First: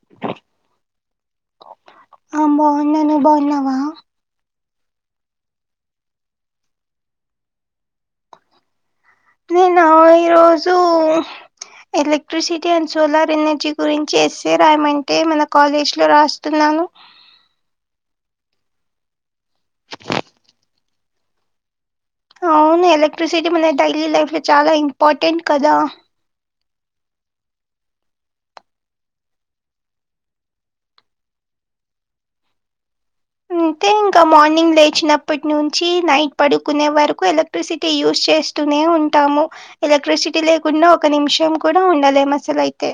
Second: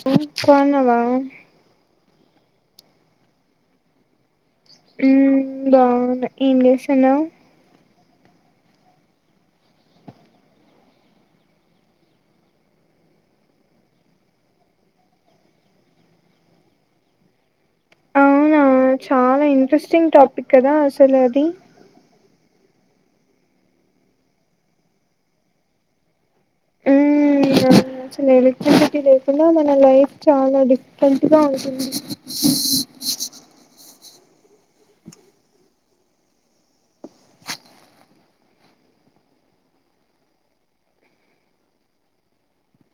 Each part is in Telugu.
హ్మ్ బోన్నావా ఆ బాగున్నాను నువ్ బాగున్నావా హ్మ్ బాగున్నా ఏం చేస్తున్నావ్ నేనా ఈరోజు ఎలక్ట్రిసిటీ అండ్ సోలార్ ఎనర్జీ గురించి ఎస్సే రాయమంటే మన కాలేజ్ లో రాస్తున్న అవునా చాలా ఇంట్రెస్టింగ్ టాపిక్ కదా అసలు అది అవును ఎలక్ట్రిసిటీ మన డైలీ లైఫ్ లో చాలా ఇంపార్టెంట్ కదా మ్మ్ అవును అసలు ఎలక్ట్రిసిటీ లేకుండా మన లైఫ్ చాలా డిఫరెంట్ గా ఉంటుంది అంటే ఇంక మార్నింగ్ లేచినప్పటి నుంచి నైట్ పడుకునే వరకు ఎలక్ట్రిసిటీ యూజ్ చేస్తూనే ఉం టాము ఎలక్ట్రిసిటీ లేకుండా ఒక నిమిషం కూడా ఉండలేం అసలు అయితే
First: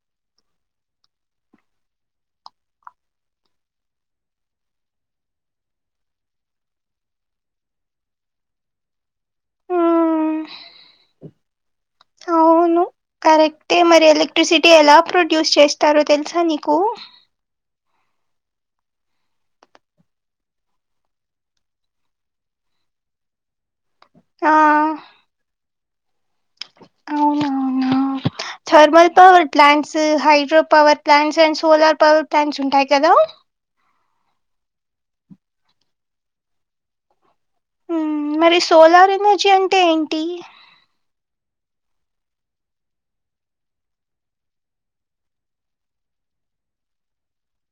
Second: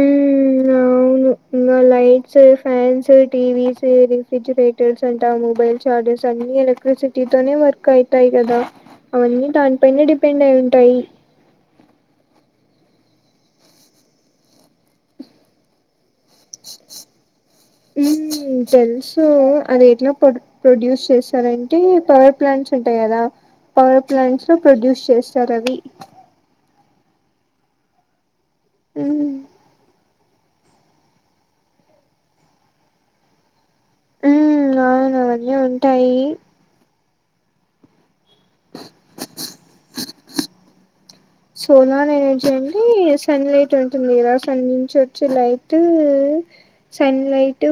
మ్ అవును ైట్స్ ఫ్యాన్స్ టీవిస్ రిఫ్రిజరేటర్స్ అంటా మొబైల్ చార్జర్స్ అన్న ఎలక్ట్రిసిటీతోనే వర్క్ అవుతాయి కదా అవన్నీ దానిపైనే మ్మ్. డిపెండ్ అయి ఉంటాయి అవును కరెక్టే మరి ఎలక్ట్రిసిటీ ఎలా ప్రొడ్యూస్ చేస్తారు తెలుసా నీకు తేలుసు అది ఎట్లా ప్రొ ప్రొడ్యూస్ చేస్తారంటే పవర్ ప్లాంట్స్ ఉంటాయి కదా పవర్ ప్లాంట్స్ లో ప్రొడ్యూస్ చేస్తారు అవి అవునా thermal um ్లలాన్స్ height ్రో power plants and solar power plants ఉంటాయి కదా మ్ అవును అవన్నీ ఉంటాయి న్ మరి సోలార్ ఎనర్జీ అంటే ఏంటి సోలార్ ఎనర్జీ అండి సన్ లైట్ ఉంటుంది కదా సన్ నుంచి వచ్చే లైట్ సన్లైట్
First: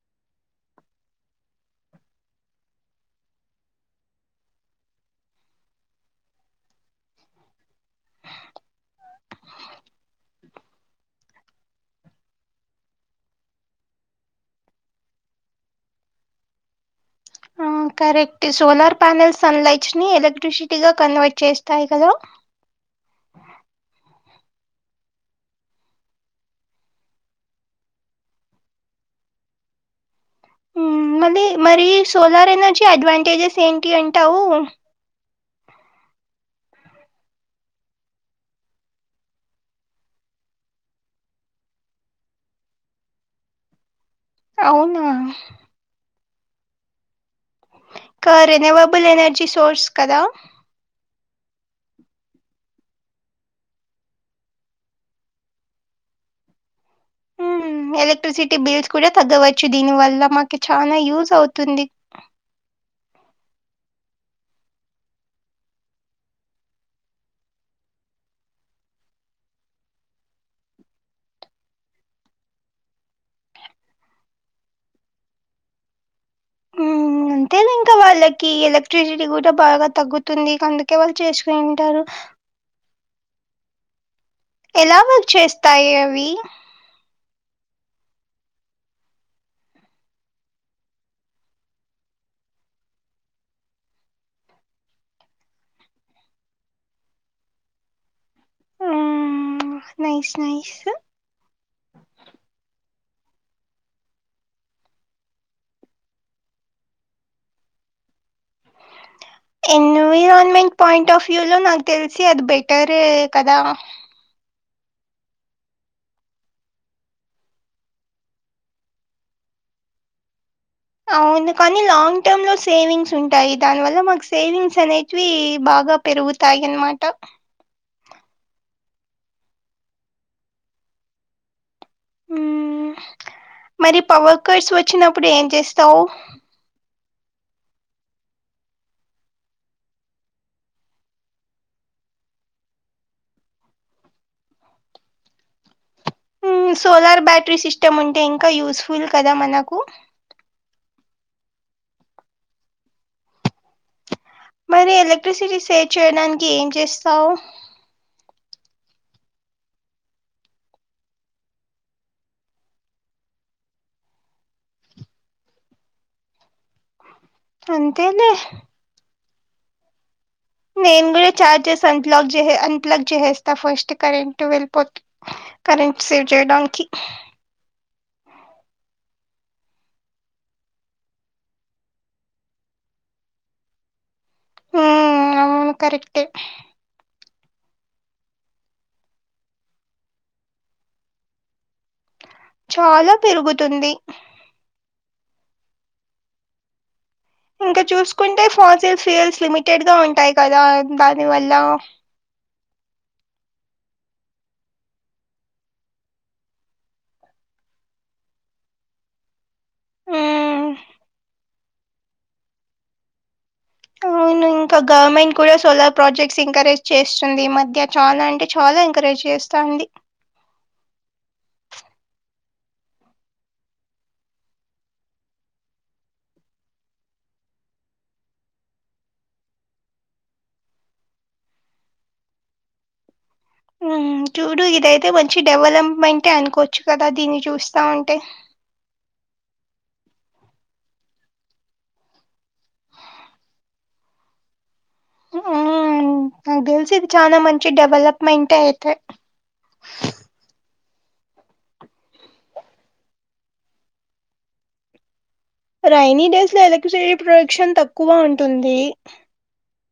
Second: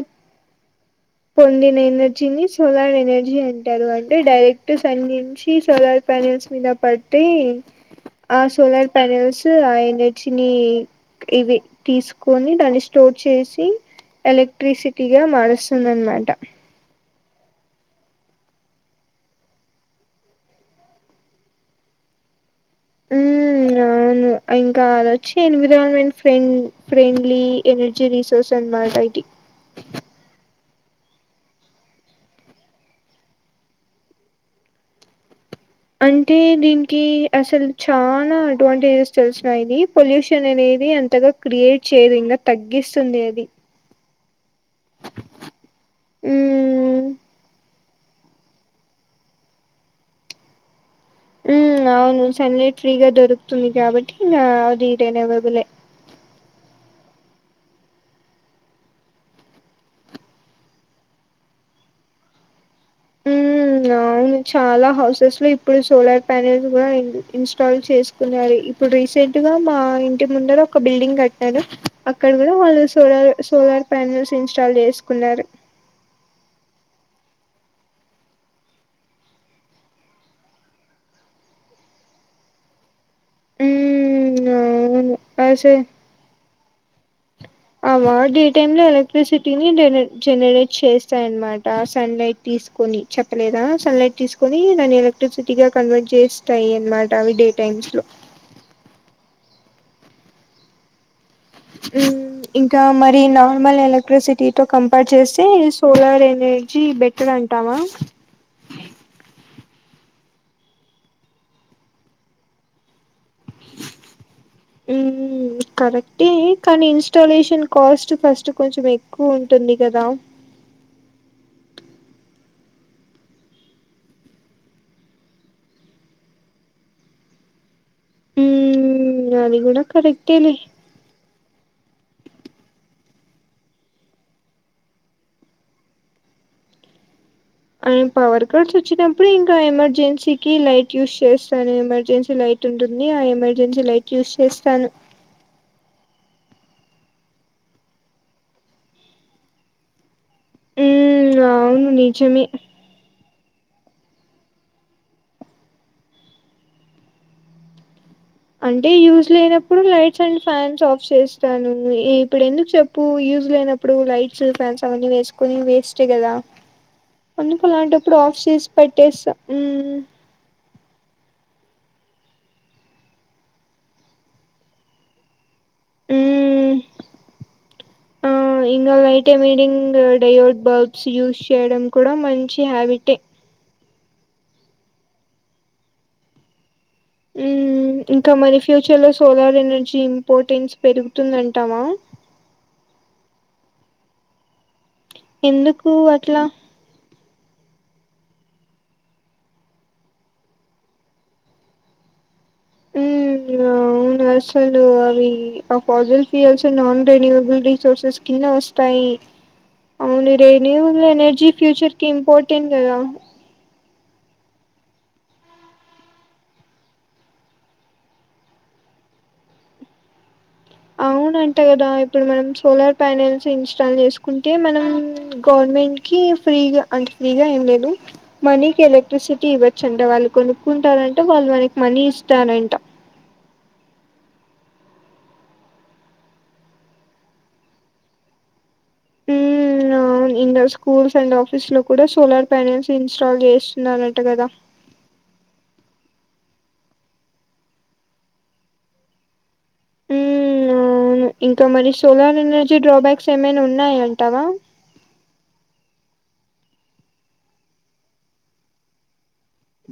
పొందిన ఎనర్జీని సోలార్ ఎనర్జీ అంటారు అంటే డైరెక్ట్ సన్ నుంచి సోలార్ పెరల్స్ మీద పట్టి ఆ సోలార్ పనెల్స్ ఆ ఎనర్జిని ఇవి తీసుకొని దాన్ని స్టోర్ చేసి ఎలక్ట్రిసిటీగా మారుస్ దన్నమాట ఆ correct solar panel sun lights ని ఎలక్ట్రిసిటీగా కన్వర్ట్ చేస్తాయి కదా మ్ అవును ఇంకా అది వచ్చి ఎన్విరాన్మెంట్ ఫ్రెం ఫ్రెండ్లీ ఎనర్జీ రీసోర్స్ అనమాట ఇది మ్ మళ్ళీ మరి సోలార్ ఎనర్జీ అడ్వాంటేజెస్ ఏంటి అంటావు అంటే దీనికి అసలు చాలా అడ్వాంటేజెస్ తెలిసినయిది పొల్యూషన్ అని ఇది అంతగా క్రియేట్ చేయదు ఇంకా తగ్గిస్తుంది అది అవునా మ్ క రెన్యువబుల్ ఎనర్జీ సోర్స్ కదా మ్ అవును సన్ నైట్ ఫ్రీగా దొరుకుతుంది కాబట్టి గ అది రినవాబులే ఎలక్ట్రిసిటీ బిల్స్ కూడా తగ్గవచ్చు దీని వల్ల మనకి చాలా యూజ్ అవుతుంది ఉమ్ అవును చాలా హౌసెస్ లో ఇప్పుడు సోలార్ ప్యానెల్స్ కూడా ఇన్స్టాల్ చేసుకున్నారు ఇప్పుడు రీసెంట్ గా మా ఇంటి ముందర ఒక బిల్డింగ్ కట్టినడు అక్కడ కూడా వాళ్ళు solar so your prime news install చేసుకున్నారు ఉమ్ ఉంటది ఇంకా వాళ్ళకి ఎలక్ట్రిసిటీ కూడా బాగా తగ్గుతుంది అందుకే వాళ్ళు చేసుకునింటారు ఉమ్ ఎలా అవును వర్క్ అసే చేస్తాయి అవి అమా డే టైమ్ లో ఎలక్ట్రిసిటీని జనర్ జనరేట్ చేస్తాయన్మాట సన్లైట్ తీస్ కొని చెప్పలేదా సన్లైట్ తీసుకొని దాన్ని ఎలక్ట్రిసిటీగా కన్వర్ట్ చేస్తాయన్మాట అవి డే టైమ్ మ్స్ లో నైష్ నైష్ ఈ నార్మల్ ఎలక్ట్రిసిటీ తో కంపైర్ చేస్తే సోలార్ ఎనర్జీ బెటర్ అంటావా ఎన్విరాన్మెంట్ పాయింట్ ఆఫ్ వ్యూ లో నాకు తెలిసి అది బెటరే కదా ఉం కరెక్టే కానీ ఇన్స్టాలేషన్ కాస్ట్ ఫస్ట్ కొంచెం ఎక్కువుంటుంది కదా అవును కానీ లాంగ్ టర్మ్ లో సేవింగ్స్ ఉంటాయి దానివల్ల మాకు సేవింగ్స్ అనేటివి బా గా పెరుగుతాయి అన్మాట ఉం అది కూడా కరెక్ట్ ఏ లే ఉమ్ మరి పవర్ కట్స్ వచ్చినప్పుడు ఏం చేస్తావు అండ్ పవర్ కట్స్ వచ్చినప్పుడు ఇంకా ఎమర్జెన్సీకి లైట్ యూజ్ చేస్తాను ఎమర్జెన్సీ లైట్ ట్ ఉంటుంది ఆ ఎమర్జెన్సీ లైట్ యూస్ చేస్తాను ఉమ్ సోలార్ బ్యాటరీ సిస్టమ్ ఉంటే ఇంకా యూస్ఫుల్ కదా మనకు ఉం అవును నిజమే మరి ఎలక్ట్రిసిటీ సేవ్ చేయడానికి ఏం చేస్తావు అంటే యూజ్ లేనప్పుడు లైట్స్ అండ్ ఫ్యాన్స్ ఆఫ్ చేస్తాను ఇప్పుడు ఎందుకు చెప్పు యూజ్ లేనప్పుడు లైట్స్ ఫ్యాన్స్ అవన్నీ వేసుకొని వేస్ట్ కదా అందుకె అలాంటప్పుడు అంతేలే ఆఫ్ చేస్ పెట్టేస్తా నేను కూడా చార్జెస్ అన్ప్లాక్ చే అన్ప్లాక్ చేసేస్తా ఫస్ట్ కరెంట్ వెళ్ళిపోతు కరెంట్ సేవ్ మ్మ్ చేయడానికి ఆ ఇంగా లైట్ మీడింగ్ డే వొడ్ బల్బ్స్ యూస్ చేయడం కూడా మంచి హ్యాబిటే ఉం అవును కరెక్ట్ ఏ ఉ ఇంకా మరి ఫ్యూచర్ లో సోలార్ ఎనర్జీ ఇంపార్టెన్స్ పెరుగుతుందంటామా చాలా పెరుగుతుంది ఎందుకు అట్లా ఇంకా చూసుకుంటే ఫాన్సల్ సేల్స్ లిమిటెడ్ గా ఉంటాయి కదా దాని వల్ల ఉమ్ అవున్ అసలు అవి ఆ fossil fuels non renewable resources కింద వస్తాయి అవును మ్మ్ రేన్యూల్ ఎనర్జీ ఫ్యూచర్ కి ఇంపార్టెంట్ కదా అవును ఇంకా గవర్నమెంట్ కూడా సోలార్ ప్రాజెక్ట్స్ ఎంకరేజ్ చేస్తుంది మధ్య చాలా అంటే చా ఎంకరేజ్ చేస్తాంది అవు నంట కదా ఇప్పుడు మనం సోలార్ ప్యానల్స్ ఇన్స్టాల్ చేసుకుంటే మనం గవర్నమెంట్ కి ఫ్రీగా అంటే ఫ్రీగా ఏం లేదు మనీకి ఎలక్ట్రిసిటీ ఇవ్వచ్చంట వాళ్ళు కొనుక్కుంటారంట వాల్ మనకి మనీ ఇస్థారాంట ఉమ్ చూడు ఇదైతే మంచి డెవలప్మెంటే అనుకోవచ్చు కదా దీన్ని చూస్తా ఉంటే మ్ అవ్ ఇంగ స్కూల్స్ అండ్ ఆఫీస్ లో కూడా సోలార్ ప్యానల్స్ ఇన్స్టాల్ చేస్తున్నరట కదా ఆ నాకు తెలిసి ఇది చాలా మంచి డెవలప్మెంట్ అయితది ఉమ్ అవును ఇంకా మరి సోలార్ ఎనర్జీ డ్రాబ్యాక్స్ ఏమైనా ఉన్నాయంటావా రైైని డేస్ లో ఎలక్ట్రిసిటీ ప్రొడక్షన్ తక్కువ ఉంటుంది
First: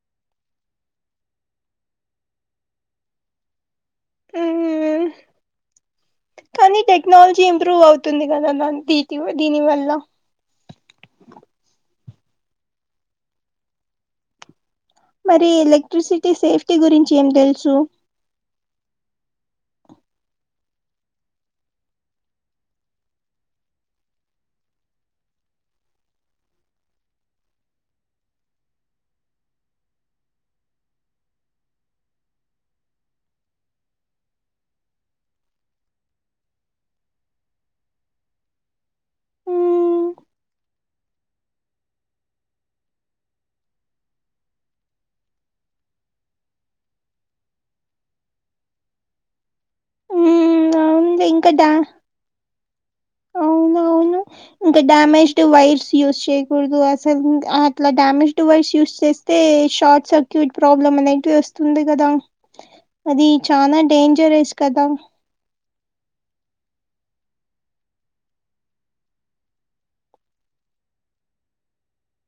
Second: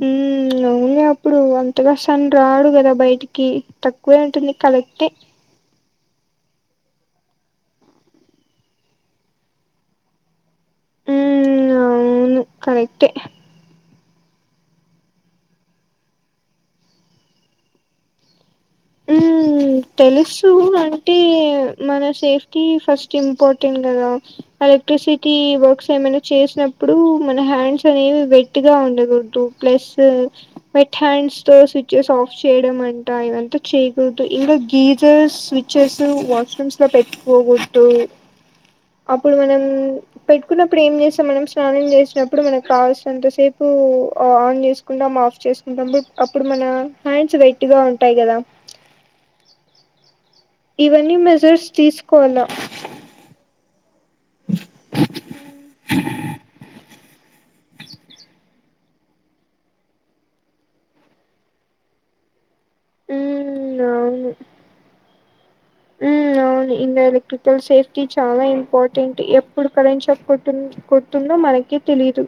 మ్ అవులే అప్పుడు అంతగా సను రాడు కదా బయటికి తక్కువే ఉంటుంది మ్మ్, కరేక్టే కానీ టెక్నాలజీ ఇంప్రూవ్ అవుతుంది కదా దా దీ దీని వల్ల మ్ అవును కరెక్ట్ే మరి ఎలక్ట్రిసిటీ సేఫ్టీ గురించి ఏం తెలుసు మ్ మ్ తెలుసు అంటే మన సేఫ్టీ ఫస్ట్ ఇంపార్టెంట్ కదా ఎలక్ట్రిసిటీ వర్క్స్ ఏమైనా చేసినప్పుడు మన హ్యాండ్స్ అనేవి వెట్ గా ఉండకూడదు ప్లస్ మట్ హ్యాండ్స్ తో స్విచెస్ ఆఫ్ చేయడం అంట ఇవంతా చేయకూడదు ఇంకా గీజర్స్ స్విచెస్ వాష్రూమ్స్ లో పెట్టుకోకూడదు అప్పుడు మనం మ్మ్, పెట్టుకున్నప్పుడు ఏం చేస్తాం మనం స్నానం చేసినప్పుడు మనకు కావాల్సినంతసేపు ఆన్ చేసుకుంటాం ఆఫ్ చేసుకుంటాం అప్పుడు మన హ్యాండ్స్ వెైట్గా ఉంటాయి కదా మ్మ్, ఇవన్నీ అవును ఇంకా మెజర్స్ డా తీసుకోవాల అవునవును ఇంకా డ్యామేజ్డ్ వైర్స్ యూస్ చేయకూడదు అస్ అట్లా డ్యామేజ్డ్ వైర్స్ యూస్ చేస్తే షార్ట్ సర్క్యూట్ ప్రాబ్లం అనేటివి వస్తుంది కదా అది చాలా ఉమ్ డేంజరస్ కదా మ్ అవును ఎలక్ట్రికల్ సేఫ్టీ చాలా ఇంపార్టెంట్ ఎప్పుడు కరెంట్ షాక్ కోడ్ కొడుతుందో మనకే తెలిదు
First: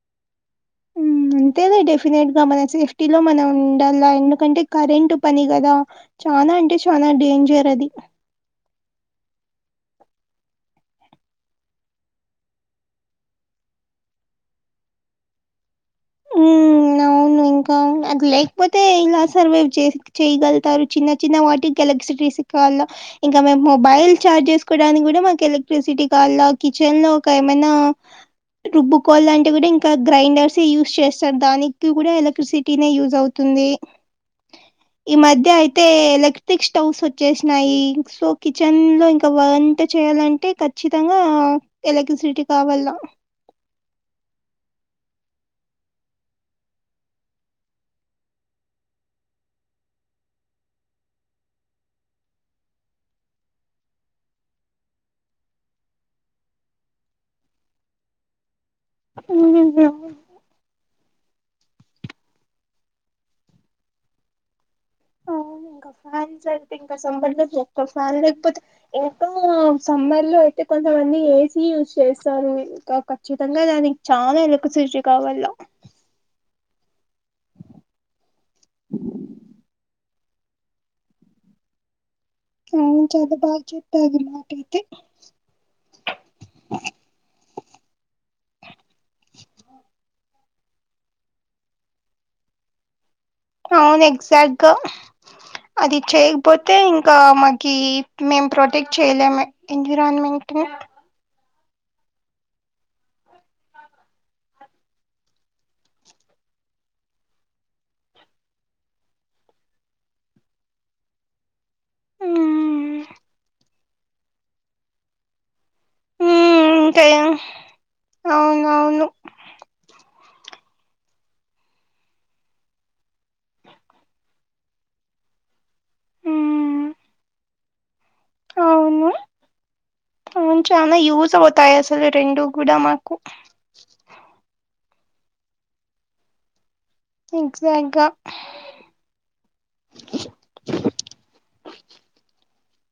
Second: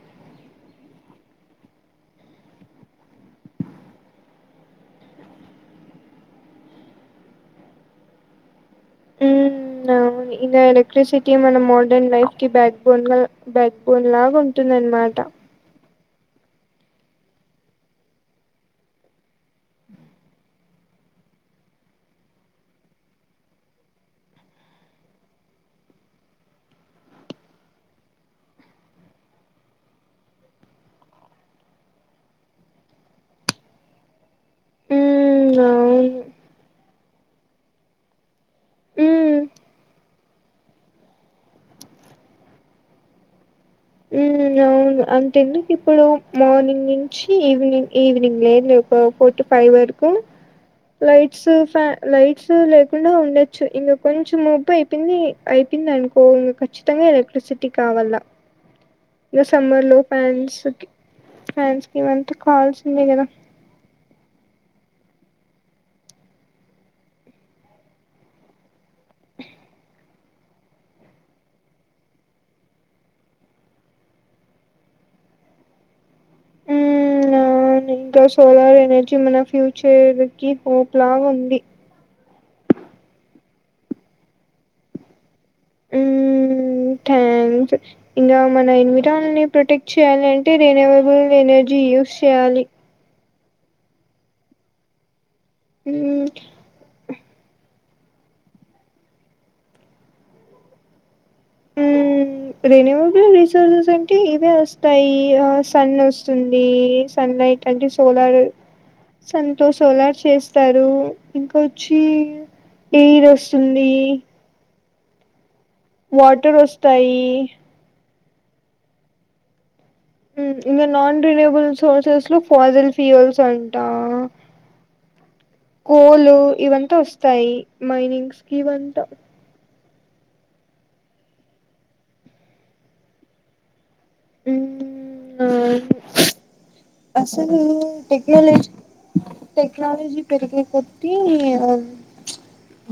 ఉమ్, అంతేలే డెఫినెట్ గా మన సేఫ్టీలో మనం ఉండాల ఎందుకంటే కరెంట్ పని కదా చ చనా అంటే చాలా డేంజర్ అది మ్ ఇది ఎలక్ట్రసిటీ మన మోడర్న్ లైఫ్ కి బ్యాక్ బోన్ బ్యాక్ బోన్ లాగా ఉంటుం దన్మాట ఉమ్ అవును ఇంకా అది లేకపోతే ఎలా సర్వైవ్ చే చేయగలుగుతారు చిన్న చిన్న వాటికి ఎలక్ట్రిసిటీ ఇంకా మేము మొబైల్ చార్జ్ చేసుకోవడానికి కూడా మాకు ఎలక్ట్రిసిటీ కా కిచెన్ లో కై మైనా రుబ్బుకోవాళంటే కూడా ఇంకా గ్రైండర్స్ యూస్్ చేస్తారు దానికి కూడా ఇలక్ సిటీనే యూజ్ అవుతుంది ఈ మధ్య ఉమ్ అయితే అవును ఎలక్ట్రిక్ స్టవ్స్ వచ్చేసినాయి సో కిచెన్ లో ఇంకా ఉమ్ వంట చేయాలం టే ఖచ్చితంగా ఎలక్ట్రిసిటీ కావాల మ్ అవును అంతేందుకు ఇప్పుడు మార్నింగ్ నుంచి ఈవినింగ్ ఈవినింగ్ లేదు ఫర్ టో ఫై వరకు లైట్స్ ఫ్యాన్ లైట్స్ లేకుండా ఉండొచ్చు ఇంగ కొంచెం మబ్బు అయిపోయింది అయి ప్పింద అనుకో ఇంగ ఖచ్చితంగా ఎలక్ట్రిసిటీ కావాల్ల ఇగ సమర్ అవును, లో పన్స్ కి ఫ్యాండ్స్ కి ఇమంత్ కావాల్సిందే కదా ఆ ఇంకా ఫ్యాన్ అయితే ఇంకా సమ్మర్ లో ఒక్క ఫ్యాన్ లేకపోతే ఇంకా సమ్మర్ ఇళ్ళో అయితే కొంతమంది ఏసీ యూజ్ చేస్తారు ఇంకా ఖచ్చితంగా దానికి చాలా ఎలక్సిటీ కాల్ వళ్ళ అ కి హోప్ లాగుంది అవును చాద బాగా చెప్పాద్ర్ మాకయితే ఊ థ్యాంక్స్ ఇంగా మన ఎన్విరాల్ ని ప్రొటెక్ట్ చేయ్యాల ంటే రేనావబుల్ ఎనర్జీ యూస్ చేయాలి అవున్ ఎగ్జాక్ట్గా అది ఉమ్ చేయకపోతే ఇంకా మాకి మేము ప్రొటెక్ట్ చేయలేమే ఎన్విరాన్మెంట్ ని ఉ రెన్వబుల్ రిసోర్సెస్ అంటే ఇవే వస్తాయి ఆ సన్నోస్తుంది స న్ లైట్ అంటే సోలార్ సన్ తో సోలార్ చేస్తారు కోచ్చి మ్మ్. ఏయిరస్తుంది హ్మ్ వాటర్ ఇంకా వస్తాయి అవునవును ఉమ్ ఇంగ నాన్ రినయబుల్ సోర్సస్ లో ఫజల్ ఫ్యూవల్స్ అంటా హోలు హ్మ్ ఇవంతా వస్తాయి మైనింగ్స్కివంట ఔన్ చానా యూస్ అవుతాయి అసలు రెండు కూడా మాకు ఉమ్ ఆ అసలు ఎగ్జాక్ట్ గా టెక్నాలజ్ టేక్నాలజీ పెరిగేకొద్దీ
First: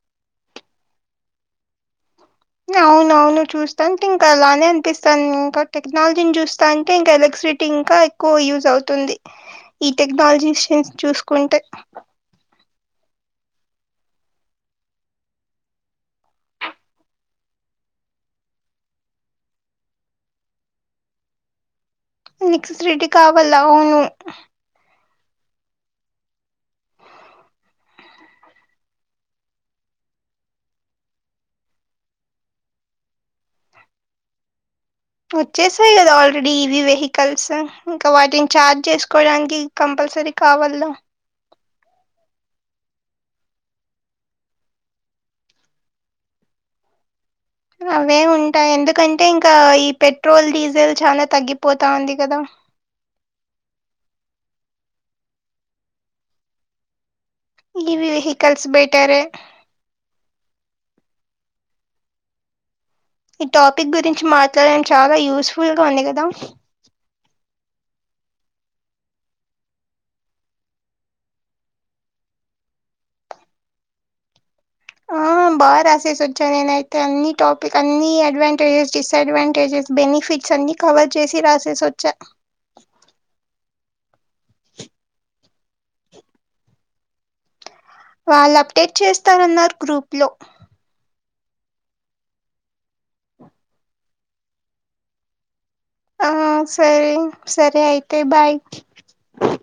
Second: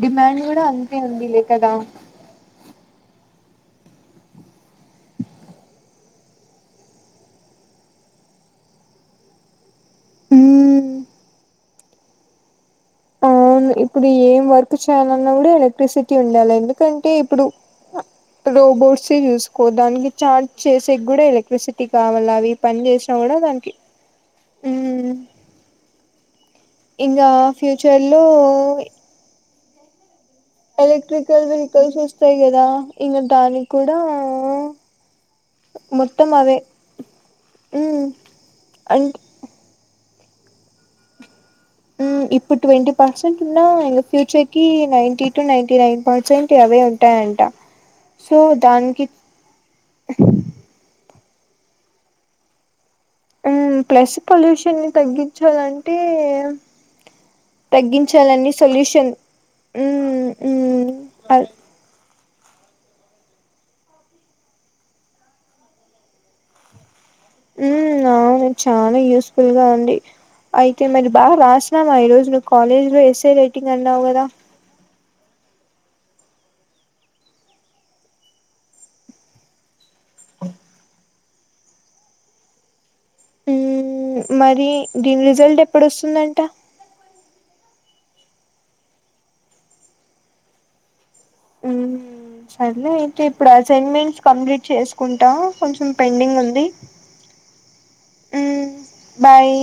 డిమాండ్ కూడా అంతే ఉంది లే కదా అవున అవును చూస్తాంటే ఇంకా అలానే అనిపిస్తాంది ఇంకా టెక్నాలజీని చూస్తాంటే ఇంకా ఎల స్రిటి ఇంకా ఎక్కువ యూజ్ అవుతుంది ఈ టెక్నాలజీస్ ఉమ్ చూసుకుంటే ఆ ఇప్పుడు ఏం వర్క్ చేయాలన్నా కూడా ఎలక్ట్రిసిటీ ఉండాలే ఎందుకంటే ఇప్పుడు రోబోట్స్ ఏ చూసుకో దానికి ఛార్జ్ చేసే గ్గుడా ఎలక్ట్రిసి టి కావాల అవి పని ఎలక్ట్రిసిటీ చేసినా కూడా కావాల దానికి అవును ఉం ఇంగా ఫ్యూచర్ లో ఎలక్ట్రికల్ వెహికల్స్ వస్తాయి కదా ఇంగ దానికి కూడా వచ్చేసాయి కదా మొత్తం ఆల్రెడీ అవే ఈవి వెహికల్స్ ఉమ్ ఇంకా వాటిని ఛార్జ్ అంటే చేసుకోవడానికి కంపల్సరీ కావల్లా ఉమ్ ఇప్పుడు ట్వంటీ పర్సెంట్ ఉన్నా ఇంగ ఫ్యూచర్ కి నైంటి టు నైంటి నైన్ పర్సెంట్వ అవె ఉంటాయం అవ్వె ఉంటాయి ఎందుకంటే ఇంకా ఈ పెట్రోల్ డీజిల్ చాన తగ్గిపోతా ఉంది కదా ఉమ్ ప్లస్ పొల్యూషన్ని తగ్గించాలంటే ఈ తగ్గించాలన్ని వెహికల్స్ సొల్యూషన్ బెటరే ఈ టాపిక్ గురించి మాట్లాడడం చాలా యూస్ఫుల్ గా ఉంది కదా ఉం అవును చాలా యూస్ఫుల్గా ఉంది అయితే మరి బాగా రాసినమా ఈ రోజు నువ్వు కాలేజ్ లో ఎస్సే రైటింగ్ అన్నావు కదా ఆ బా రాసేసచ్చ నెనయితే అన్ని టాపిక్ అన్ని అడ్వాంటేజెస్ డిస్ అడ్వాంటేజె బెనిఫిట్స్ అన్ని కవర్ చేసి రాసేసొచ్చా ఉమ్ మరి దీని రిజల్ట్ ఎప్పుదొస్తుందంట వాళ్ళు అప్డేట్ చేస్తారన్నారు గ్రూప్ లో మ్ సరేే లే అయితే ఇప్పుడు అసైన్మెంట్స్ కంప్లీట్ చేసుకుంటా కొంచెం ఆ పెండింగ్ ఉంది సరే సరే అయితే బాయ్ మ్ బాయ్